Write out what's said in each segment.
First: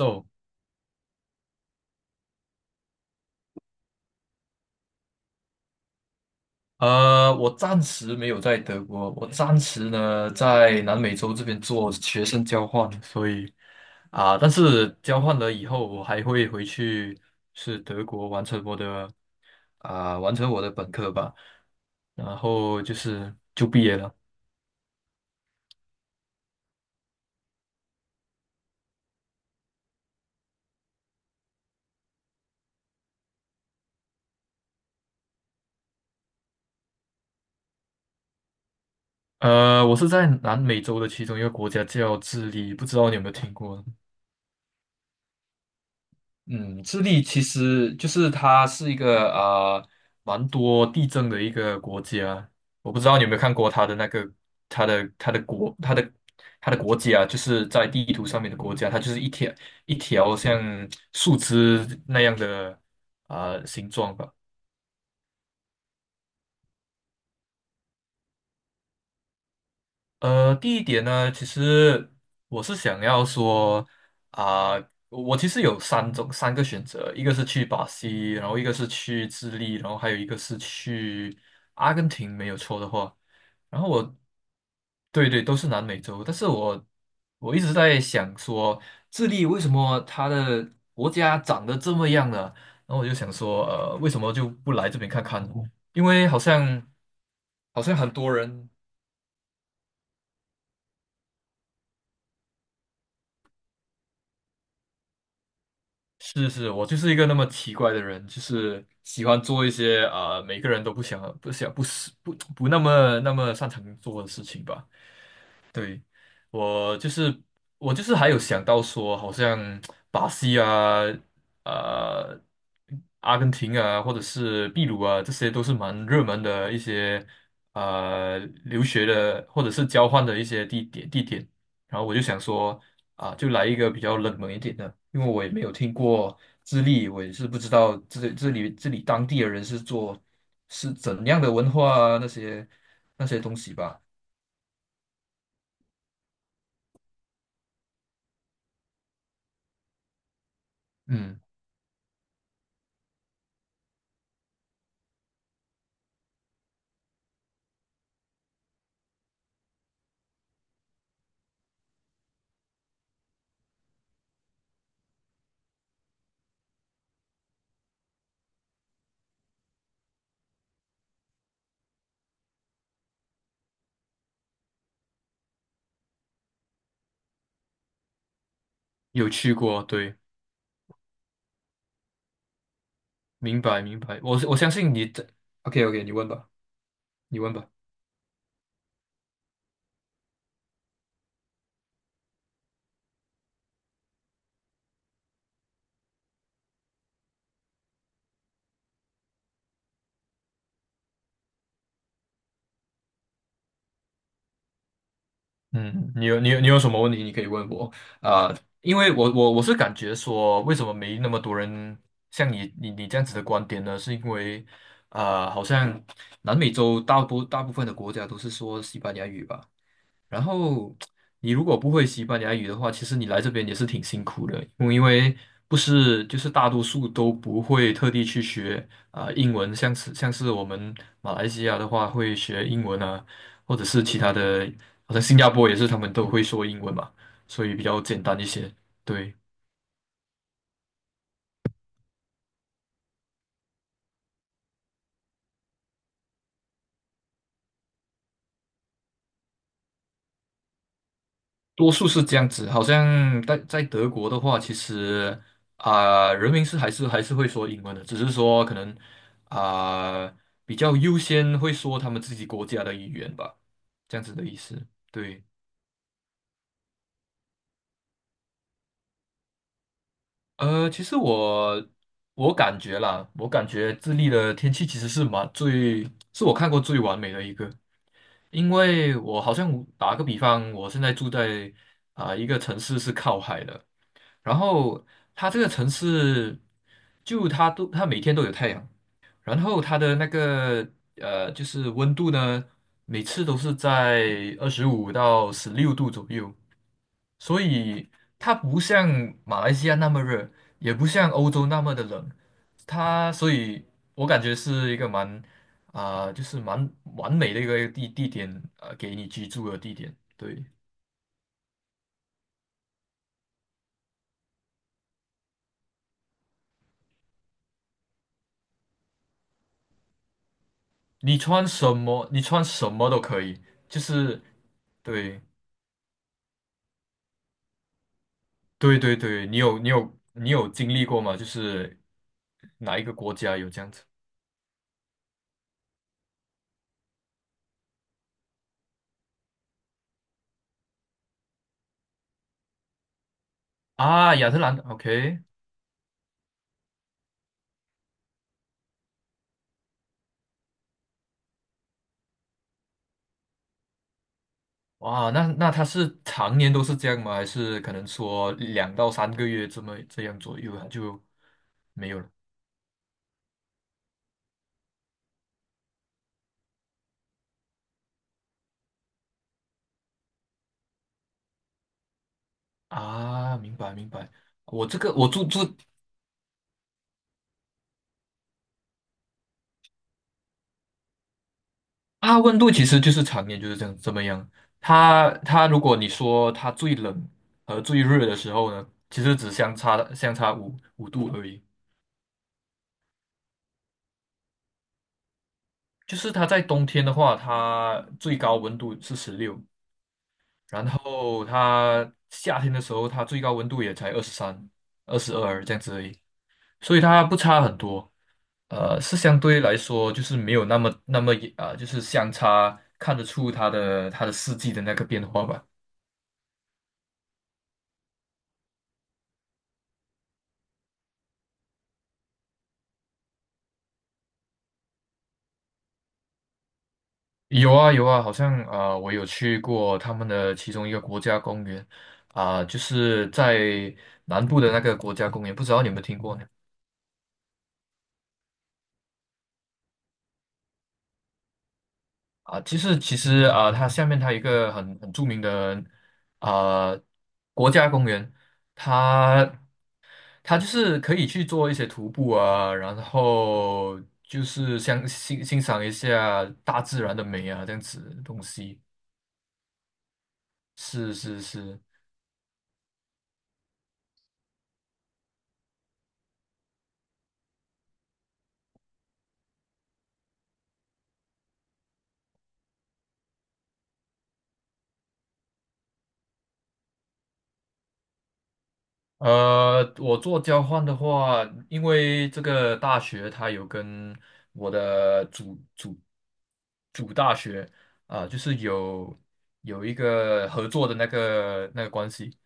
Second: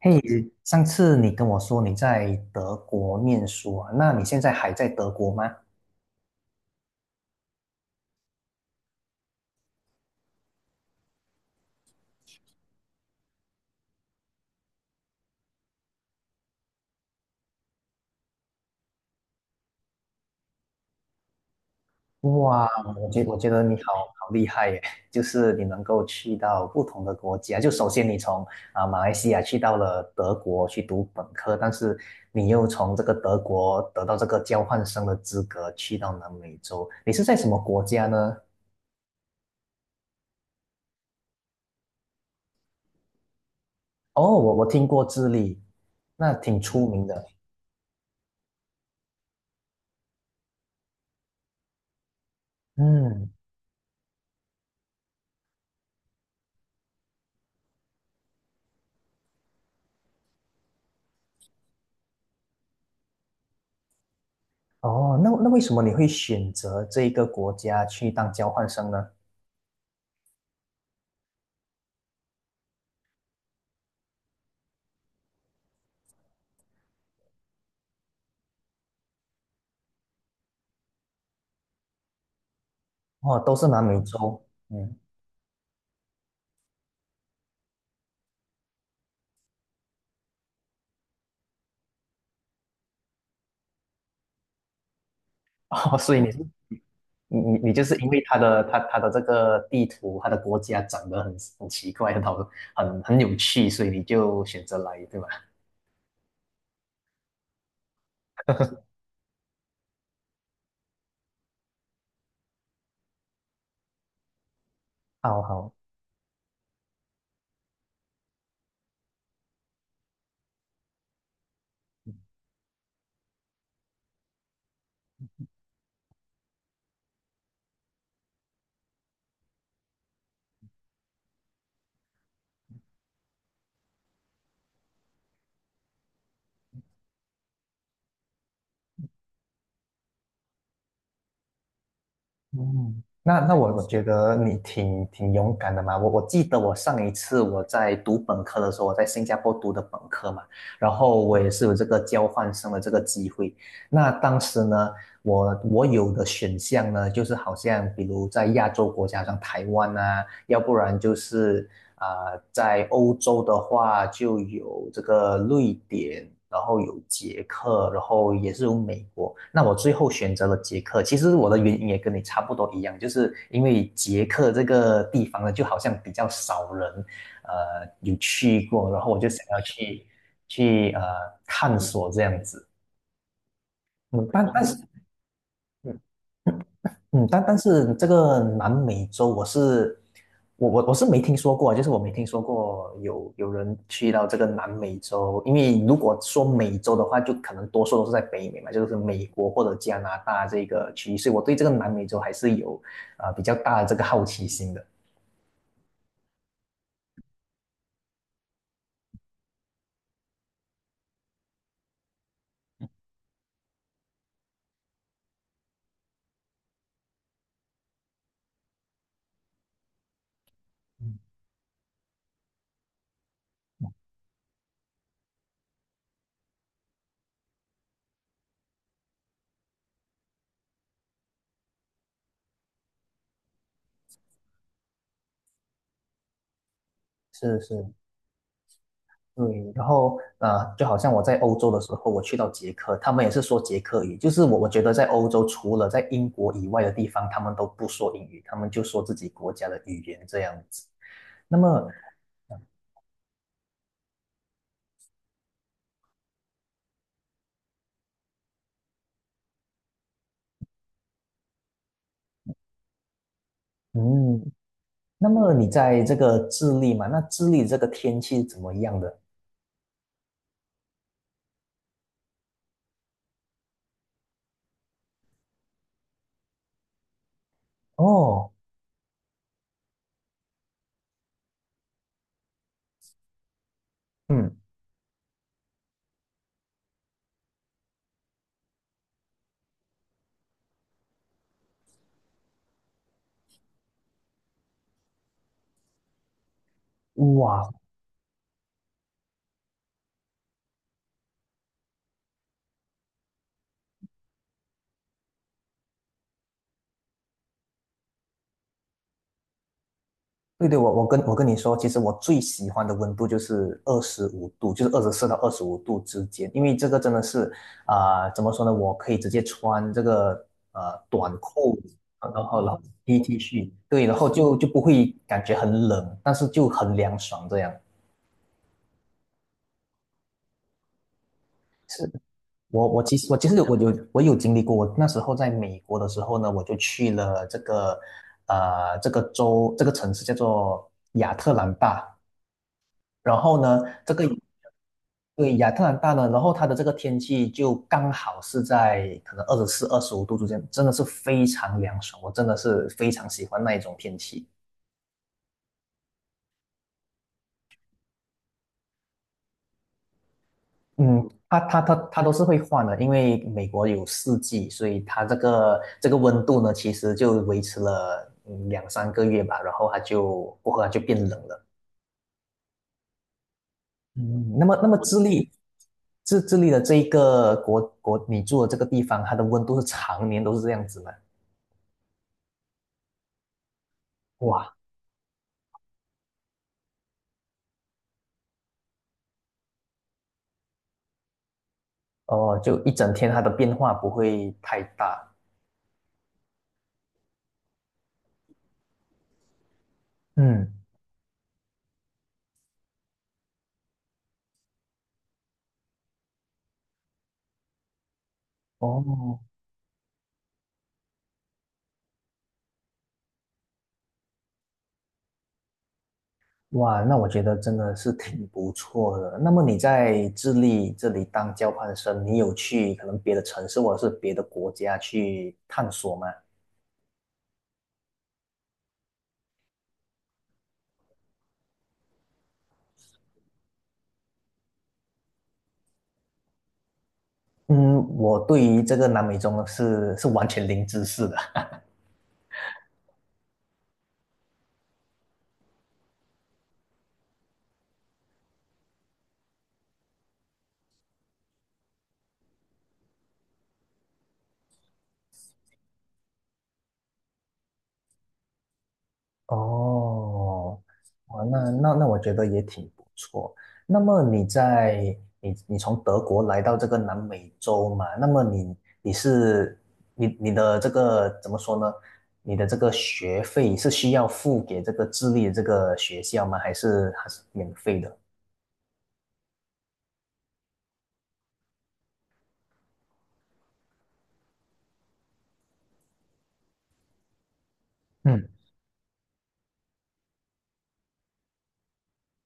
嘿，上次你跟我说你在德国念书啊，那你现在还在德国吗？我暂时没有在德国，我暂时呢在南美洲这边做学生交换，所以但是交换了以后，我还会回去是德国完成我的本科吧，然哇，后就我觉是我觉得就你毕好业了。好厉害耶，就是你能够去到不同的国家。就首先你从马来西亚去到了德国去读本科，但是你又从这个德国得到这个交换生的资格去到南美洲，你是在什么国家呢？我是在南美洲的其中一个国家叫智利，不知道你有没有听过？哦，我听过智利，那挺嗯，出智名利的。其实就是它是一个蛮多地震的一个国家。我不知道你有嗯。没有看过它的那个它的它的国它的它的国家，就是在地图上面的国家，它就是一条像树枝那样的形状吧。哦，那为什么你会选择这一个国家去当交换生呢？第一点呢，其实我是想要说啊、我其实有三个选择，一个是去巴西，然后一个是去智利，然后还有一个是去阿根廷，没有错的话。哦，都是然南后美我，洲，嗯，对对，都是南美洲，但是我一直在想说，智利为什么它的国家长得这么样呢？然后我就想说，为什么就不来这边看看呢？哦，因所以为你是好像你你你就是因很为多它的人。它它的这个地图，它的国家长得很奇怪，很好，很有趣，所以你就选择来，对吧？是是，我就是一个那么奇怪的人，就是喜欢做一些每个人都不想不想不是不不那么那么擅长做的事情吧。好好。对，我就是我就是还有想到说，好像巴西啊、呃、阿根廷啊，或者是秘鲁啊，这些都是蛮热门的一些呃留学的或者是交换的一些地点。然后我就想说就来一个比较冷门一点的，因为我也没有听过智利，我也是不知道这里当地的人是怎样的文化啊那些嗯，那些那东我西我吧。觉得你挺勇敢的嘛。我记得我上一次我在读本科的时候，我在新加坡读的本科嘛，然后我嗯。也是有这个交换生的这个机会。那当时呢，我有的选项呢，就是好像比如在亚洲国家，像台湾啊，要不然就是在欧洲的话就有这个瑞典，然后有捷克，然后也是有美国。那我最后选择了捷克，其实我的原因也跟你差不多一样，就是因为捷克这个地方呢，就好像比较少人，有去过，然后我就有想去要过，去对，去探索这样子。明白明白。嗯，我但我但相是，信你这，OK 嗯 OK，你问吧，嗯，你但问但吧。是这个南美洲我是没听说过，就是我没听说过有有人去到这个南美洲，因为如果说美洲的话，就可能多数都是在北美嘛，就是美国或者加拿大这个区域，所以我对这个南美洲还是有比较大的这个好奇心的。嗯，你有什么问题你可以问我啊，因为我是感觉说，为什么没那么多人像你这样子的观点呢？是因为好像南美洲大部分的国家都是说西班牙语吧。然后嗯，你如果不会西班牙语的话，其实你来这边也是挺辛苦的，因为不是就是大多数都不会特地去学英文，像是我们马来西亚的话会学英文啊，或者是其他的，好像新加坡也是他们都会说英文嘛，是所以比是，较简单一些。对。对，然后就好像我在欧洲的时候，我去到捷克，他们也是说捷克语，就是我觉得在欧洲除了在英国以外的地方，他们都不说英语，他们就说自己国家的语言这样子。那么，多数是这样子，好像在德国的话，其实人民是还是会说英文的，只是说可能啊、比较优先会说他们自己国家的语言吧，这样子的嗯，意思。那对，么你在这个智利嘛，那智利这个天气怎么样的？其实我感觉啦，我感觉智利的天气其实是蛮最，是我看过最完美的一个，哦，因为我好像打个比方，我现在住在一个城市是靠海的。嗯，然后它这个城市，就它每天都有太阳，然后它的那个就是温度呢，每次都是在25到16度左右，所哇，以它不像马来西亚那么热，也不像欧洲那么的冷，它所以我感觉是一个蛮就是蛮完美的一个地点，给你居住的地点。对，对对，我跟你说，其实我最喜欢的温度就是二十五度，就是24到25度之间，因为这个真的是怎么说呢？我可以直接穿这个短你穿裤，什么，然你后穿然后 什么 T 都 T 可以，恤，就对，然后是就不会对。感觉很冷，但是就很凉爽这样。对对对，你有经历过吗？就是是，我哪我一个其实国我其家实有我这样子有我有经历过，我那时候在美国的时候呢，我就去了这个这个州这个城市叫做亚特兰大。然后呢，这个啊？亚特兰， o k， 对亚特兰大呢，然后它的这个天气就刚好是在可能24、25度之间，真的是非常凉爽，我真的是非常喜欢那一种天气。哇，那他是常年都是这样吗？还是可能说2到3个月这样左右啊就嗯，它它它没有它了都是会换的，因为美国有四季，所以它这个温度呢，其实就维持了嗯两三个月吧，然后它就过后它就变冷了。啊？明白明白，嗯，那么我那么这个智我住利，住智智利的这一个国国，你住的这个地方，它的温度是常年都是这样子吗？啊，温度其实就是常年就是这样。哇，它如果你说它最冷和最热的时候呢，其实只相差五度而已。哦，就一整天它的变化不会太大。就是它在冬天的话，它最高温度是十六，嗯，然后它夏天的时候，它最高温度也才23、22这样子而已，所以它不差很多。是相哦，对来说就是没有那么就是相差看得出它的四季的那个变化吧。哇，那我觉得真的是挺不错的。那么你在智利这里当交换生，你有去可能别的城市或者是别的国家去探索吗？有啊有啊，好像我有去过他们的其中一个国家公园就是在南部的那个国家公园，不知道你有没有听过呢？嗯，我对于这个南美洲呢是是完全零知识的。啊，其实啊，它下面它有一个很著名的啊国家公园，它它就是可以去做一些徒步啊，然后就是像赏一下大自然的美啊，这样子的东西。哦，是是哇，那是，那那我觉得也挺不错。那么你在你你从德国来到这个南美洲嘛？那么你你是你你的这个怎么说呢？你的这个学费是需要付给这个智利的这个学校吗？还是还是免费的？我做交换的话，因为这个大学它有跟我的主大学就嗯。是有一个合作的那个关系，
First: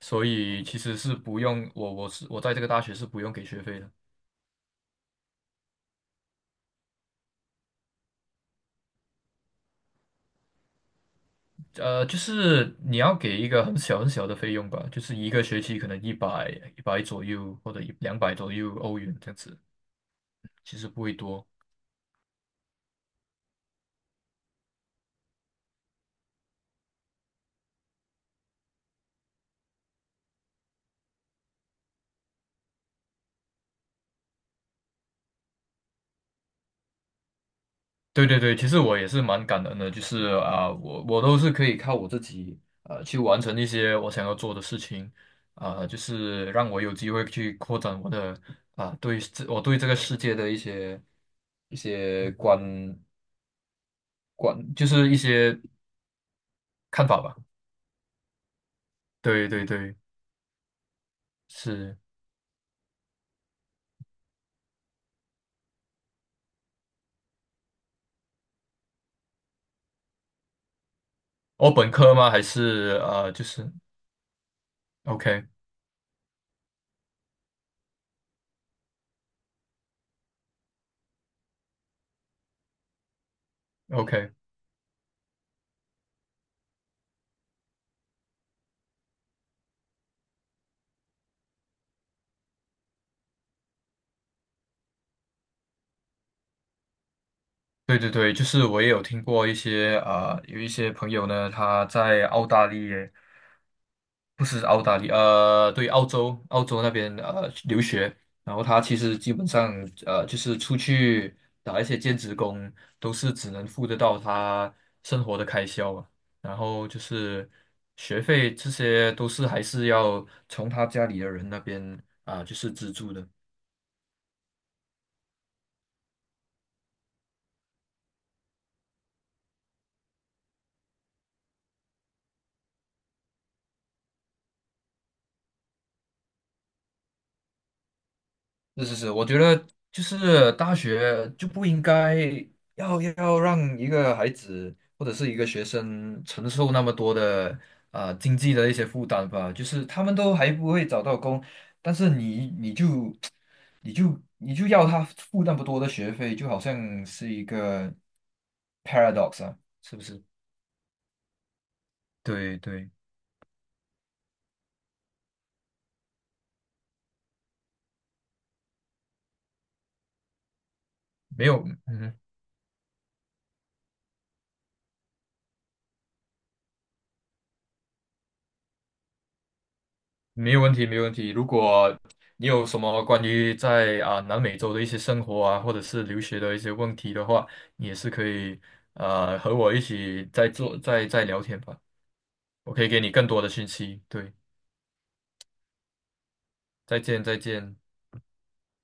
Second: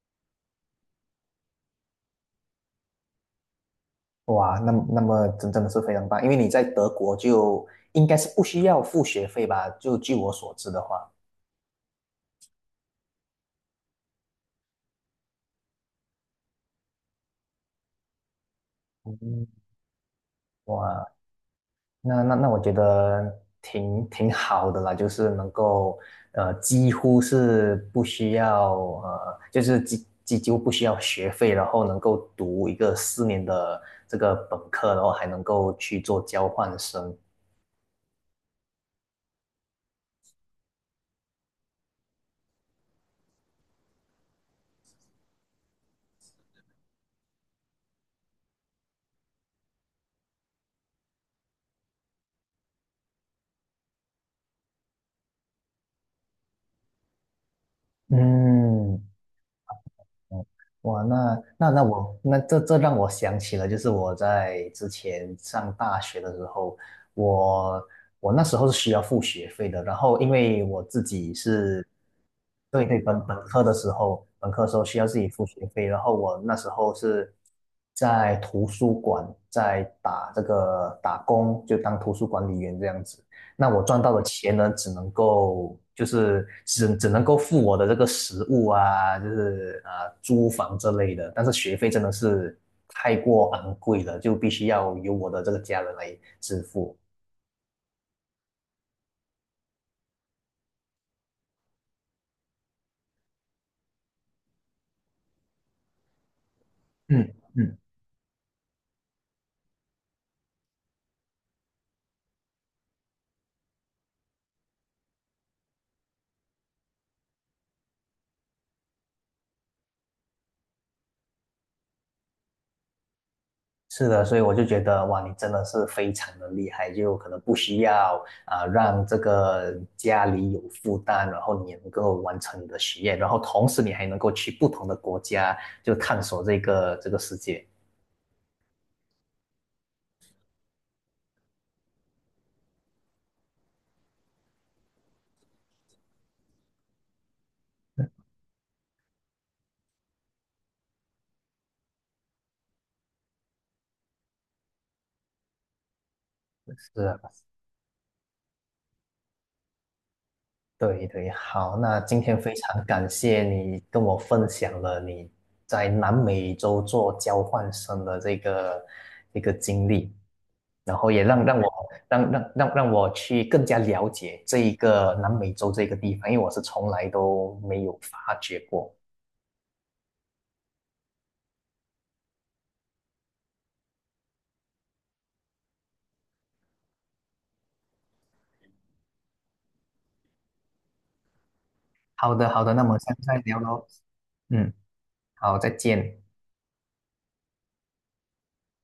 所以其实是不用我我是我在这个大学是不用给学费的，哇，那么真真的是非常棒，因为你在德国就应该是不需要付学费吧？就据我所知的话，就是你要给一个很小很小的费用吧，就是一个学期可能一百左右或者一两百左右欧元这样嗯，子，其实不哇，会多。那我觉得挺好的啦，就是能够几乎是不需要几乎不需要学费，然后能够读一个4年的这个本科，然后还能够去做交换生。对对对，其实我也是蛮感恩的，就是我都是可以靠我自己去完成一些我想要做的事情，就是让我有机会去扩展我的啊、对这我对这个世界的一些就是一些看法吧。嗯，对对对，哦，哇，那那那是我那这这让我想起了，就是我在之前上大学的时候，我我那时候是需要付学费的，然后因为我自己我是，本科吗？还对对，是本啊，本就科是 的时候，本科的时候需要自己付 OK 学费，然后我那时候是在图书馆在打这个打工，就当图书管理员这样子。那我赚到的 OK。钱呢，只能够付我的这个食物啊，就是啊租房这类的，但是学费真的是太过昂贵了，就必须要由我的这个家人来支付。对对对，就是我也有听过一些有一些朋友呢，他在澳大利亚，不是澳大利亚，对，澳洲，那边嗯嗯，留学，然后他其实基本上就是出去打一些兼职工，都是只能付得到他生活的开销啊，然后就是学费这些都是还是要从他家里的人那边就是资助的。是的，所以我就觉得哇，你真的是非常的厉害，就可能不需要啊让这个家里有负担，然后你也能够完成你的学业，然后同时你还能够去不同的国家就探索这个世界。是是是，我觉得就是大学就不应该要让一个孩子或者是一个学生承受那么多的经济的一些负担吧。就是他们都还不会找到工，但是你就要他付那么多的学费，就好是像啊，是一个 paradox 啊，是不是？对对，好，那今天非对常对，感谢你跟我分享了你在南美洲做交换生的这个一个经历，然后也让没让有，我嗯哼，让让让让我去更加了解这一个南美洲这个地方，因为我是从来都没有发觉过。没有问题，没有问题。如果你有什么关于在南美洲的一些生活啊，或者是留学的一些问题的话，你也是可以和我一起再做再再聊天吧。好的，好我的，那可以么给你下次更再多的聊信喽。息。对，嗯，好，再见。再见，再见。